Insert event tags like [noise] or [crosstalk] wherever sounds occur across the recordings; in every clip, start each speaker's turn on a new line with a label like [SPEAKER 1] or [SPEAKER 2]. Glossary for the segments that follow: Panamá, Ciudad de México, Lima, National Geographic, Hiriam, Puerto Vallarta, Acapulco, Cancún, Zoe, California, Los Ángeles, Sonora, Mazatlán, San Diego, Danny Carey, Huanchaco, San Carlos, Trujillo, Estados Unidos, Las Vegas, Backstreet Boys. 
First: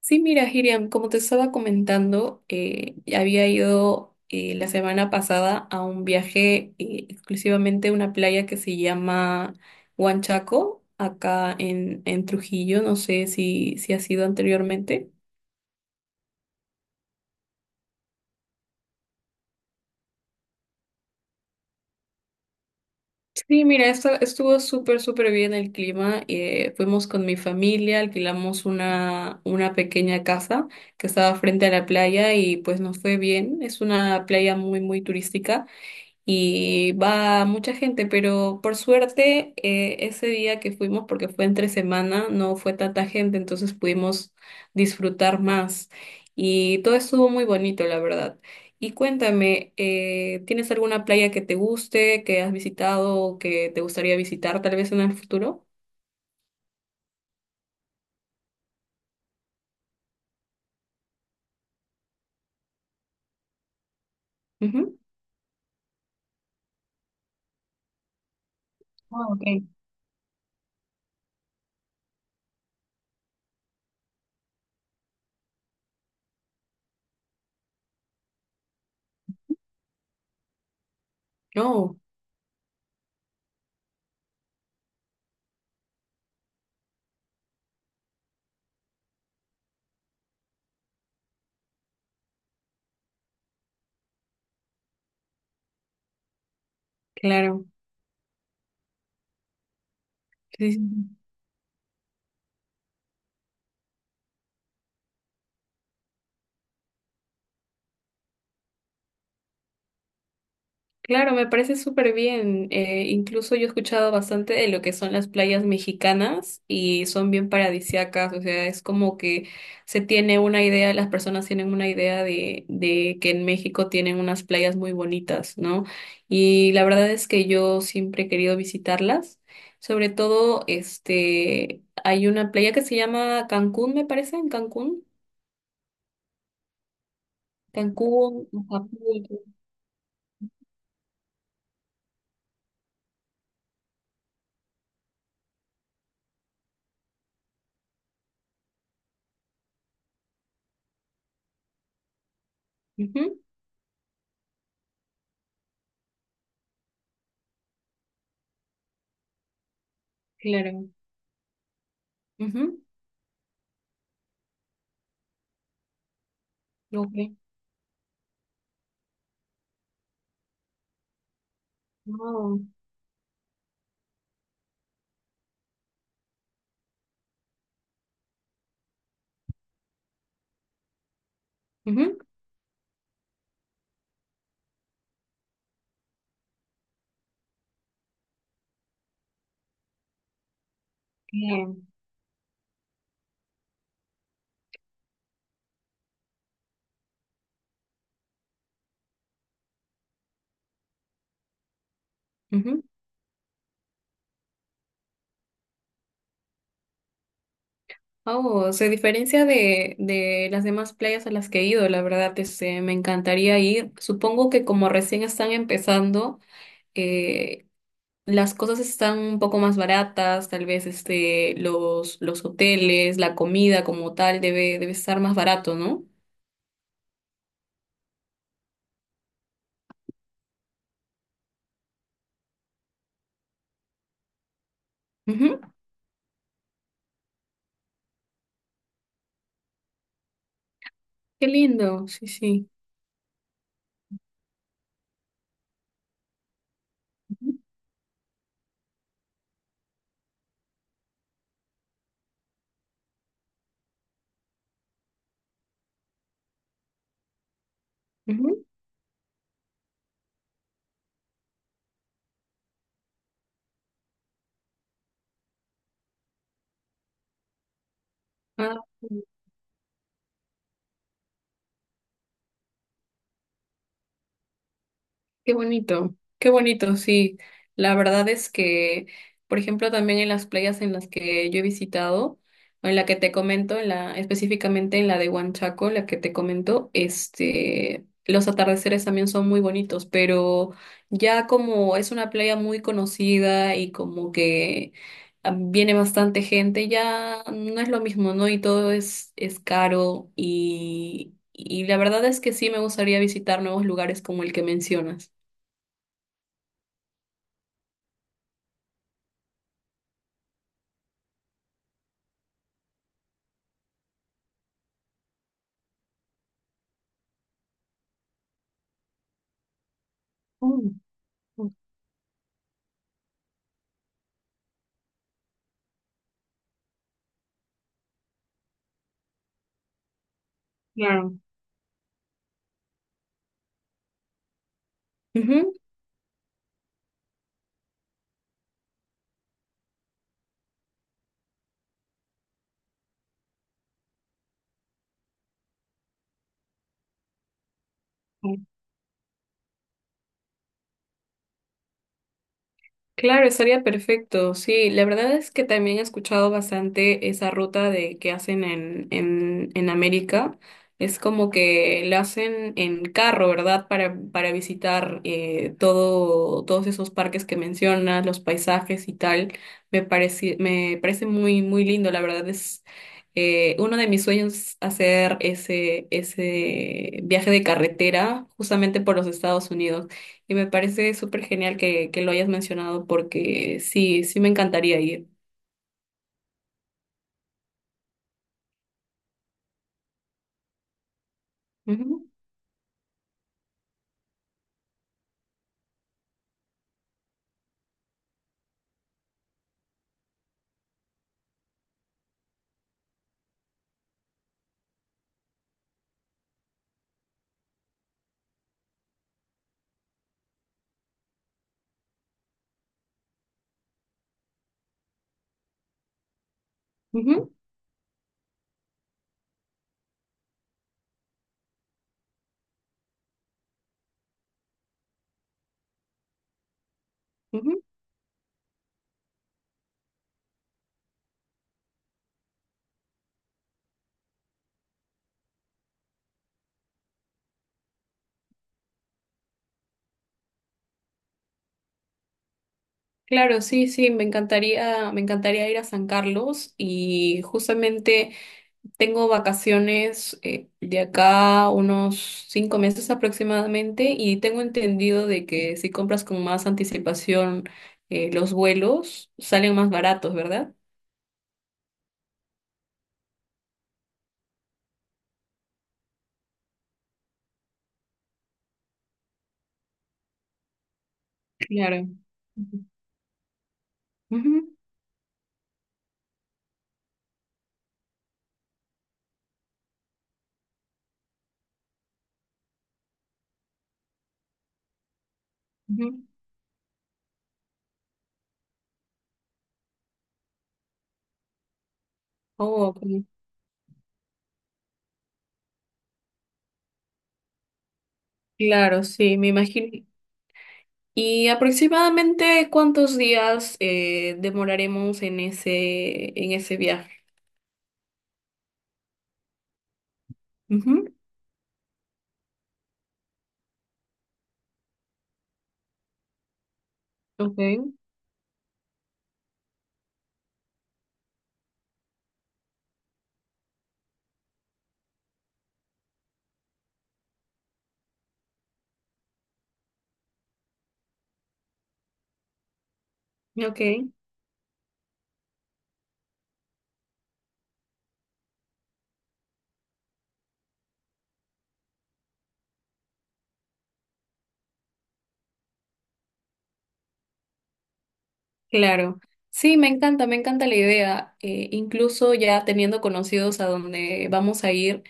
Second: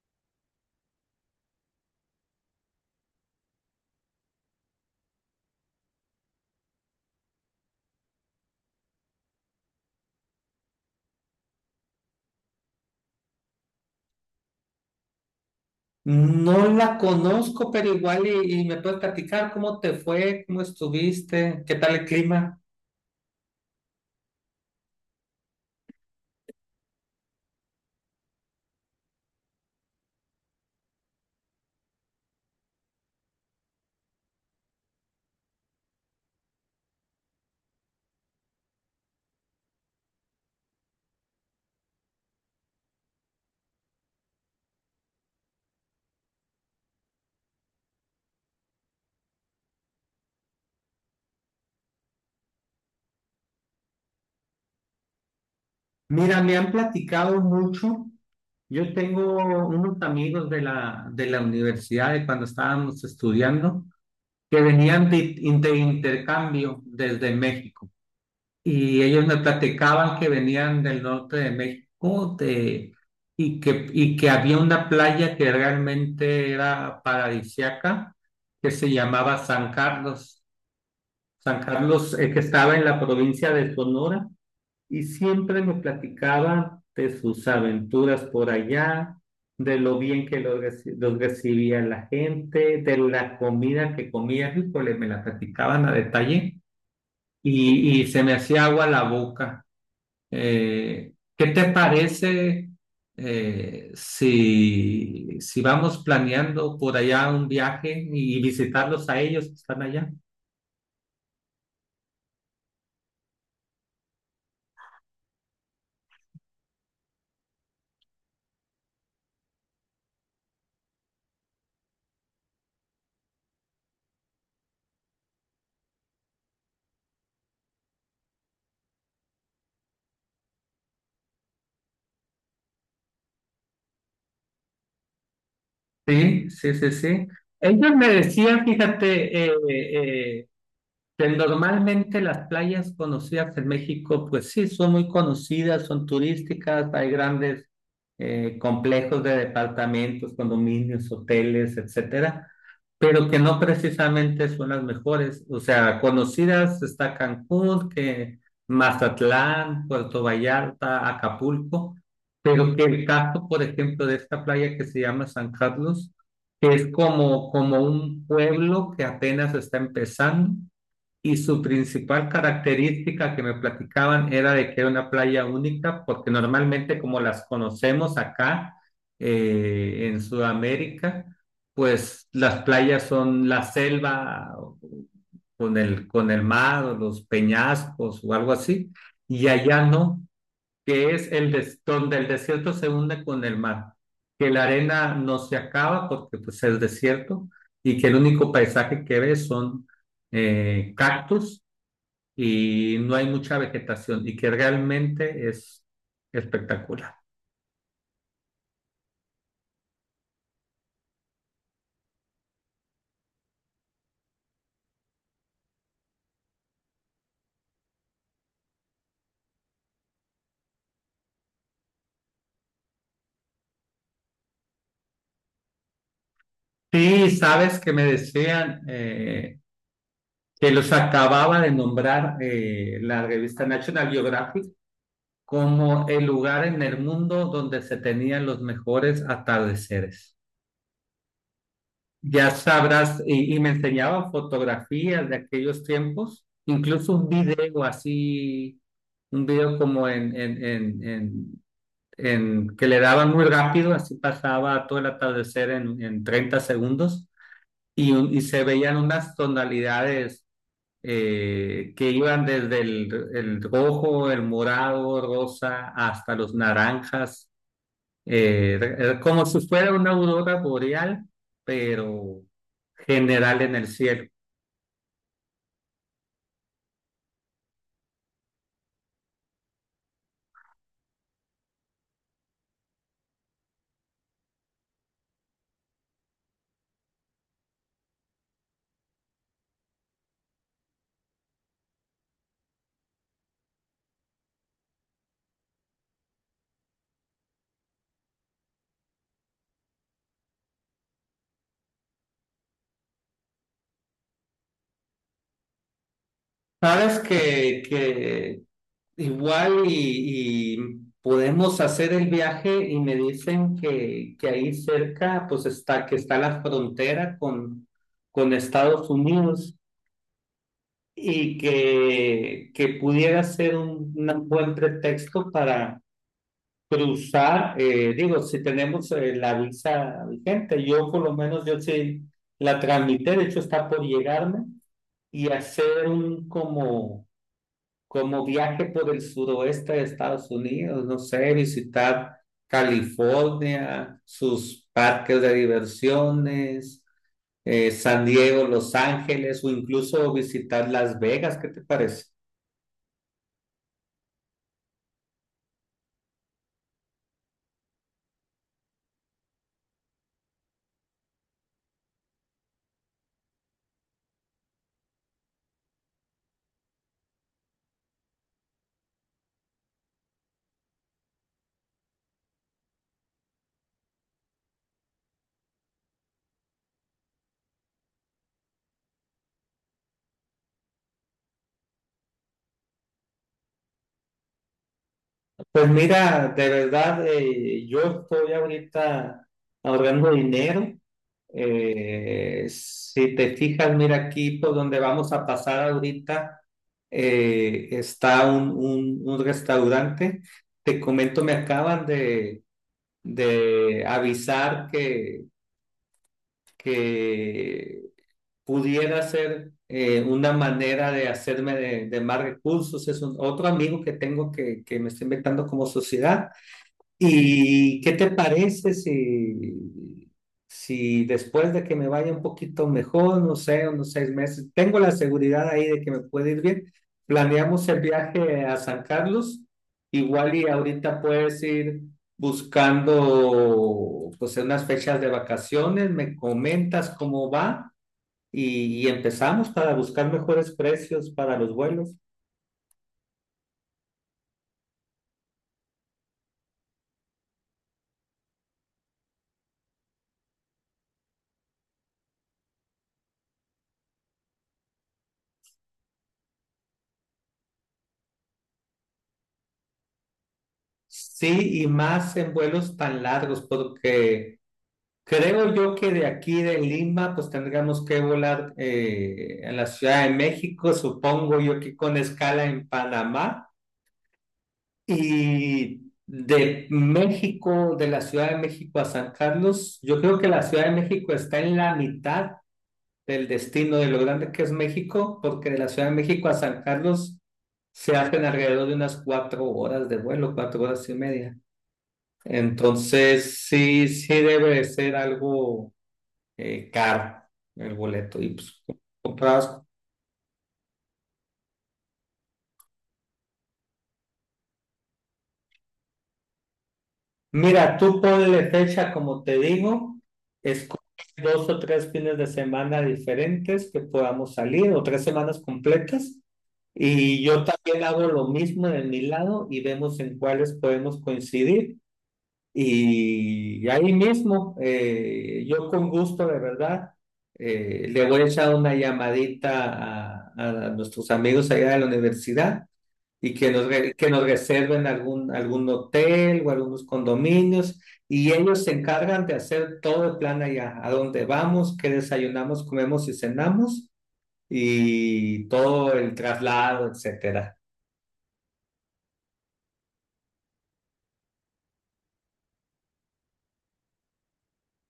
[SPEAKER 1] Sí, mira, Hiriam, como te estaba comentando, había ido la semana pasada a un viaje exclusivamente a una playa que se llama Huanchaco, acá en Trujillo. No sé si has ido anteriormente.
[SPEAKER 2] No la conozco, pero igual y me puedes platicar cómo te fue, cómo estuviste, qué tal el clima.
[SPEAKER 1] Sí, mira, estuvo súper bien el clima. Fuimos con mi familia, alquilamos una pequeña casa que estaba frente a la playa y pues nos fue bien. Es una playa muy turística. Y va mucha gente, pero por suerte ese día que fuimos, porque fue entre semana, no fue tanta gente, entonces pudimos disfrutar más y todo estuvo muy bonito, la verdad. Y cuéntame, ¿tienes alguna playa que te guste, que has visitado o que te gustaría visitar tal vez en el futuro?
[SPEAKER 2] Mira, me han platicado mucho. Yo tengo unos amigos de la universidad de cuando estábamos estudiando que
[SPEAKER 1] Ujú.
[SPEAKER 2] venían de intercambio desde México. Y ellos
[SPEAKER 1] Ah,
[SPEAKER 2] me
[SPEAKER 1] ok.
[SPEAKER 2] platicaban que venían del norte de México de, y que había una playa que realmente era paradisiaca, que se llamaba San Carlos. San
[SPEAKER 1] Oh,
[SPEAKER 2] Carlos, que estaba en la provincia de Sonora, y siempre me platicaban de sus aventuras por allá, de lo bien que los, los recibía la gente, de la comida que comía, híjole, me la platicaban a detalle,
[SPEAKER 1] claro.
[SPEAKER 2] y se me hacía agua la boca.
[SPEAKER 1] Sí, sí,
[SPEAKER 2] Eh,
[SPEAKER 1] sí.
[SPEAKER 2] ¿qué te parece si vamos planeando por allá un viaje y visitarlos a ellos que están allá?
[SPEAKER 1] Claro, me parece súper bien. Incluso yo he escuchado bastante de lo que son las playas mexicanas y son bien paradisíacas. O sea, es como que se tiene una idea, las personas tienen una idea de que en México tienen unas playas muy bonitas, ¿no? Y la verdad es que yo siempre he querido visitarlas. Sobre todo, este, hay una playa que se llama Cancún, me parece, en Cancún.
[SPEAKER 2] Sí, sí, sí, sí. Ellos me
[SPEAKER 1] Cancún,
[SPEAKER 2] decían,
[SPEAKER 1] Acapulco.
[SPEAKER 2] fíjate, pues, normalmente las playas conocidas en México, pues sí, son muy conocidas, son turísticas, hay grandes complejos de departamentos, condominios, hoteles, etcétera, pero
[SPEAKER 1] Ujú,
[SPEAKER 2] que no precisamente son las mejores. O sea, conocidas está Cancún, que Mazatlán, Puerto
[SPEAKER 1] claro.
[SPEAKER 2] Vallarta, Acapulco, pero
[SPEAKER 1] Ujú,
[SPEAKER 2] que el caso, por ejemplo, de esta playa que se llama San Carlos, que es
[SPEAKER 1] ok.
[SPEAKER 2] como, como un pueblo que apenas está empezando y su principal
[SPEAKER 1] Wow.
[SPEAKER 2] característica que me platicaban era de que era una playa única, porque normalmente como las conocemos acá en Sudamérica,
[SPEAKER 1] Ujú,
[SPEAKER 2] pues las playas son la selva con el mar o los peñascos o algo así, y allá no, que es el
[SPEAKER 1] bien.
[SPEAKER 2] donde el desierto se hunde con el mar, que la arena no se acaba porque pues es desierto y que el único paisaje que ves son cactus
[SPEAKER 1] Ujú.
[SPEAKER 2] y no hay mucha vegetación y que realmente es espectacular.
[SPEAKER 1] Oh, se diferencia de las demás playas a las que he ido, la verdad, este, me encantaría ir. Supongo que como recién están empezando, eh, las cosas están un poco más baratas, tal vez este, los hoteles, la comida como tal debe estar más barato, ¿no?
[SPEAKER 2] Sí, sabes que me decían que los acababa de nombrar la revista National Geographic
[SPEAKER 1] Ujú,
[SPEAKER 2] como el lugar en el mundo donde se tenían los mejores atardeceres.
[SPEAKER 1] qué lindo, sí,
[SPEAKER 2] Ya
[SPEAKER 1] sí.
[SPEAKER 2] sabrás, y me enseñaba fotografías de aquellos tiempos, incluso un
[SPEAKER 1] Ujú,
[SPEAKER 2] video así, un video como que le daban muy rápido, así pasaba todo el atardecer en 30 segundos, y, y se
[SPEAKER 1] ujú.
[SPEAKER 2] veían unas tonalidades que iban desde el rojo, el morado, rosa, hasta los naranjas,
[SPEAKER 1] Ah,
[SPEAKER 2] era como si fuera una aurora boreal, pero general en el cielo.
[SPEAKER 1] qué bonito, qué bonito, sí. La verdad es que, por ejemplo, también en las playas en las que yo he visitado, o en la que te comento, en específicamente en la de Huanchaco, la que te comento, este, los atardeceres también son muy bonitos, pero ya como es una playa muy conocida y como que ah, viene bastante gente, ya no es lo mismo, ¿no? Y todo es caro y la verdad es que sí me gustaría visitar nuevos lugares como el que mencionas.
[SPEAKER 2] Sabes que igual y podemos hacer el viaje y me dicen que ahí cerca pues está, que está la frontera con Estados Unidos
[SPEAKER 1] Mm,
[SPEAKER 2] y que pudiera ser un- buen pretexto para cruzar. Digo, si tenemos la visa vigente, yo por lo
[SPEAKER 1] claro.
[SPEAKER 2] menos yo sí la transmití, de hecho está por llegarme, y
[SPEAKER 1] Ujú.
[SPEAKER 2] hacer un como, como viaje por el suroeste de Estados Unidos, no sé, visitar California, sus parques de diversiones, San Diego, Los Ángeles, o incluso visitar Las Vegas. ¿Qué te parece?
[SPEAKER 1] Claro, estaría perfecto. Sí, la verdad es que también he escuchado bastante esa ruta de que hacen en América. Es como que la hacen en carro, ¿verdad? Para visitar todo, todos esos parques que mencionas, los paisajes y tal. Me parece muy lindo. La verdad es uno de mis sueños hacer ese viaje de carretera justamente por los Estados Unidos. Y me parece súper genial que lo hayas mencionado porque sí, sí me encantaría ir.
[SPEAKER 2] Pues mira, de verdad, yo estoy ahorita ahorrando dinero.
[SPEAKER 1] Ujú,
[SPEAKER 2] Si te fijas, mira aquí por donde vamos a pasar ahorita, está un, un restaurante. Te comento, me acaban de avisar que pudiera ser una manera de hacerme de más recursos. Es otro amigo que tengo que me está invitando como sociedad.
[SPEAKER 1] ujú,
[SPEAKER 2] ¿Y qué te parece si después de que me vaya un poquito mejor, no sé, unos 6 meses, tengo la seguridad ahí de que me puede ir bien,
[SPEAKER 1] ujú.
[SPEAKER 2] planeamos el viaje a San Carlos, igual y ahorita puedes ir buscando pues unas fechas de vacaciones, me comentas cómo va y empezamos para buscar mejores precios para los vuelos?
[SPEAKER 1] Claro, sí, sí, me encantaría ir a San Carlos y justamente tengo vacaciones de acá unos 5 meses aproximadamente y tengo entendido de que si compras con más anticipación los vuelos salen más baratos, ¿verdad?
[SPEAKER 2] Sí, y más en vuelos tan largos, porque... Creo yo que de aquí de Lima, pues tendríamos que volar a la Ciudad de México, supongo yo que
[SPEAKER 1] Claro.
[SPEAKER 2] con escala
[SPEAKER 1] Ujú,
[SPEAKER 2] en Panamá.
[SPEAKER 1] ujú,
[SPEAKER 2] Y de México, de la Ciudad de México a San Carlos, yo creo que la Ciudad de México está en la mitad del destino de lo grande que es México, porque de la Ciudad de
[SPEAKER 1] ujú.
[SPEAKER 2] México a San Carlos se hacen alrededor de unas 4 horas de vuelo, 4 horas y media.
[SPEAKER 1] Oh, ok.
[SPEAKER 2] Entonces, sí, sí debe de ser algo caro el boleto y pues
[SPEAKER 1] Claro, sí, me
[SPEAKER 2] comprabas.
[SPEAKER 1] imagino. ¿Y aproximadamente cuántos días demoraremos en en ese viaje?
[SPEAKER 2] Mira, tú ponle fecha, como te digo, escoge
[SPEAKER 1] Ujú,
[SPEAKER 2] dos o tres fines de semana diferentes que podamos salir o 3 semanas completas y
[SPEAKER 1] ok,
[SPEAKER 2] yo también hago lo mismo de mi lado y vemos en cuáles podemos coincidir. Y ahí mismo, yo con gusto, de verdad, le voy a echar una llamadita a nuestros amigos allá de la universidad y que nos,
[SPEAKER 1] ok.
[SPEAKER 2] que nos reserven algún, algún hotel o algunos condominios y ellos se encargan de hacer todo el plan allá, a dónde vamos, qué desayunamos, comemos y cenamos y todo el traslado, etcétera.
[SPEAKER 1] Claro, sí, me encanta la idea. Incluso ya teniendo conocidos a donde vamos a ir,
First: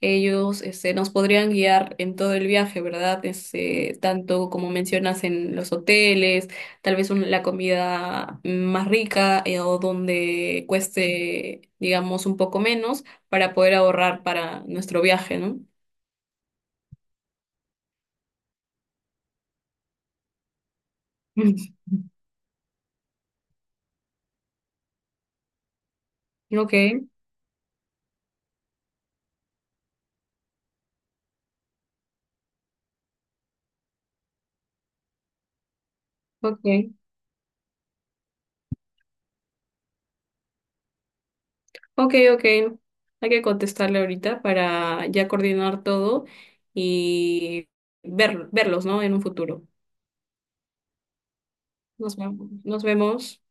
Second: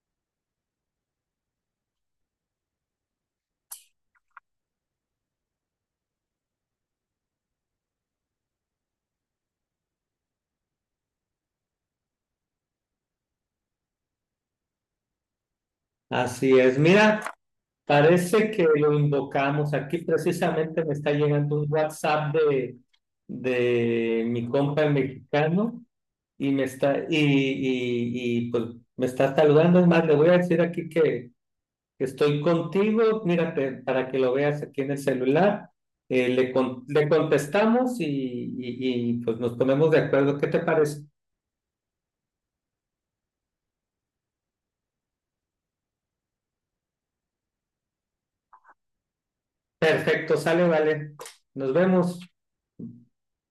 [SPEAKER 1] ellos este, nos podrían guiar en todo el viaje, ¿verdad? Este, tanto como mencionas en los hoteles, tal vez un- la comida más rica o donde cueste, digamos, un poco menos para poder ahorrar para nuestro viaje, ¿no?
[SPEAKER 2] Así es, mira, parece que lo invocamos. Aquí precisamente me está llegando un
[SPEAKER 1] [laughs]
[SPEAKER 2] WhatsApp de mi compa el mexicano y me
[SPEAKER 1] Ok,
[SPEAKER 2] está, y pues me está saludando. Es más, le voy a decir aquí que estoy contigo, mírate, para que lo veas aquí en el celular. Le,
[SPEAKER 1] ok.
[SPEAKER 2] le contestamos y pues nos ponemos de acuerdo. ¿Qué te parece?
[SPEAKER 1] Ok, ok. Hay que contestarle ahorita para ya coordinar todo y verlos, ¿no? En un futuro.
[SPEAKER 2] Perfecto, sale, vale. Nos
[SPEAKER 1] Nos
[SPEAKER 2] vemos.
[SPEAKER 1] vemos. Nos vemos.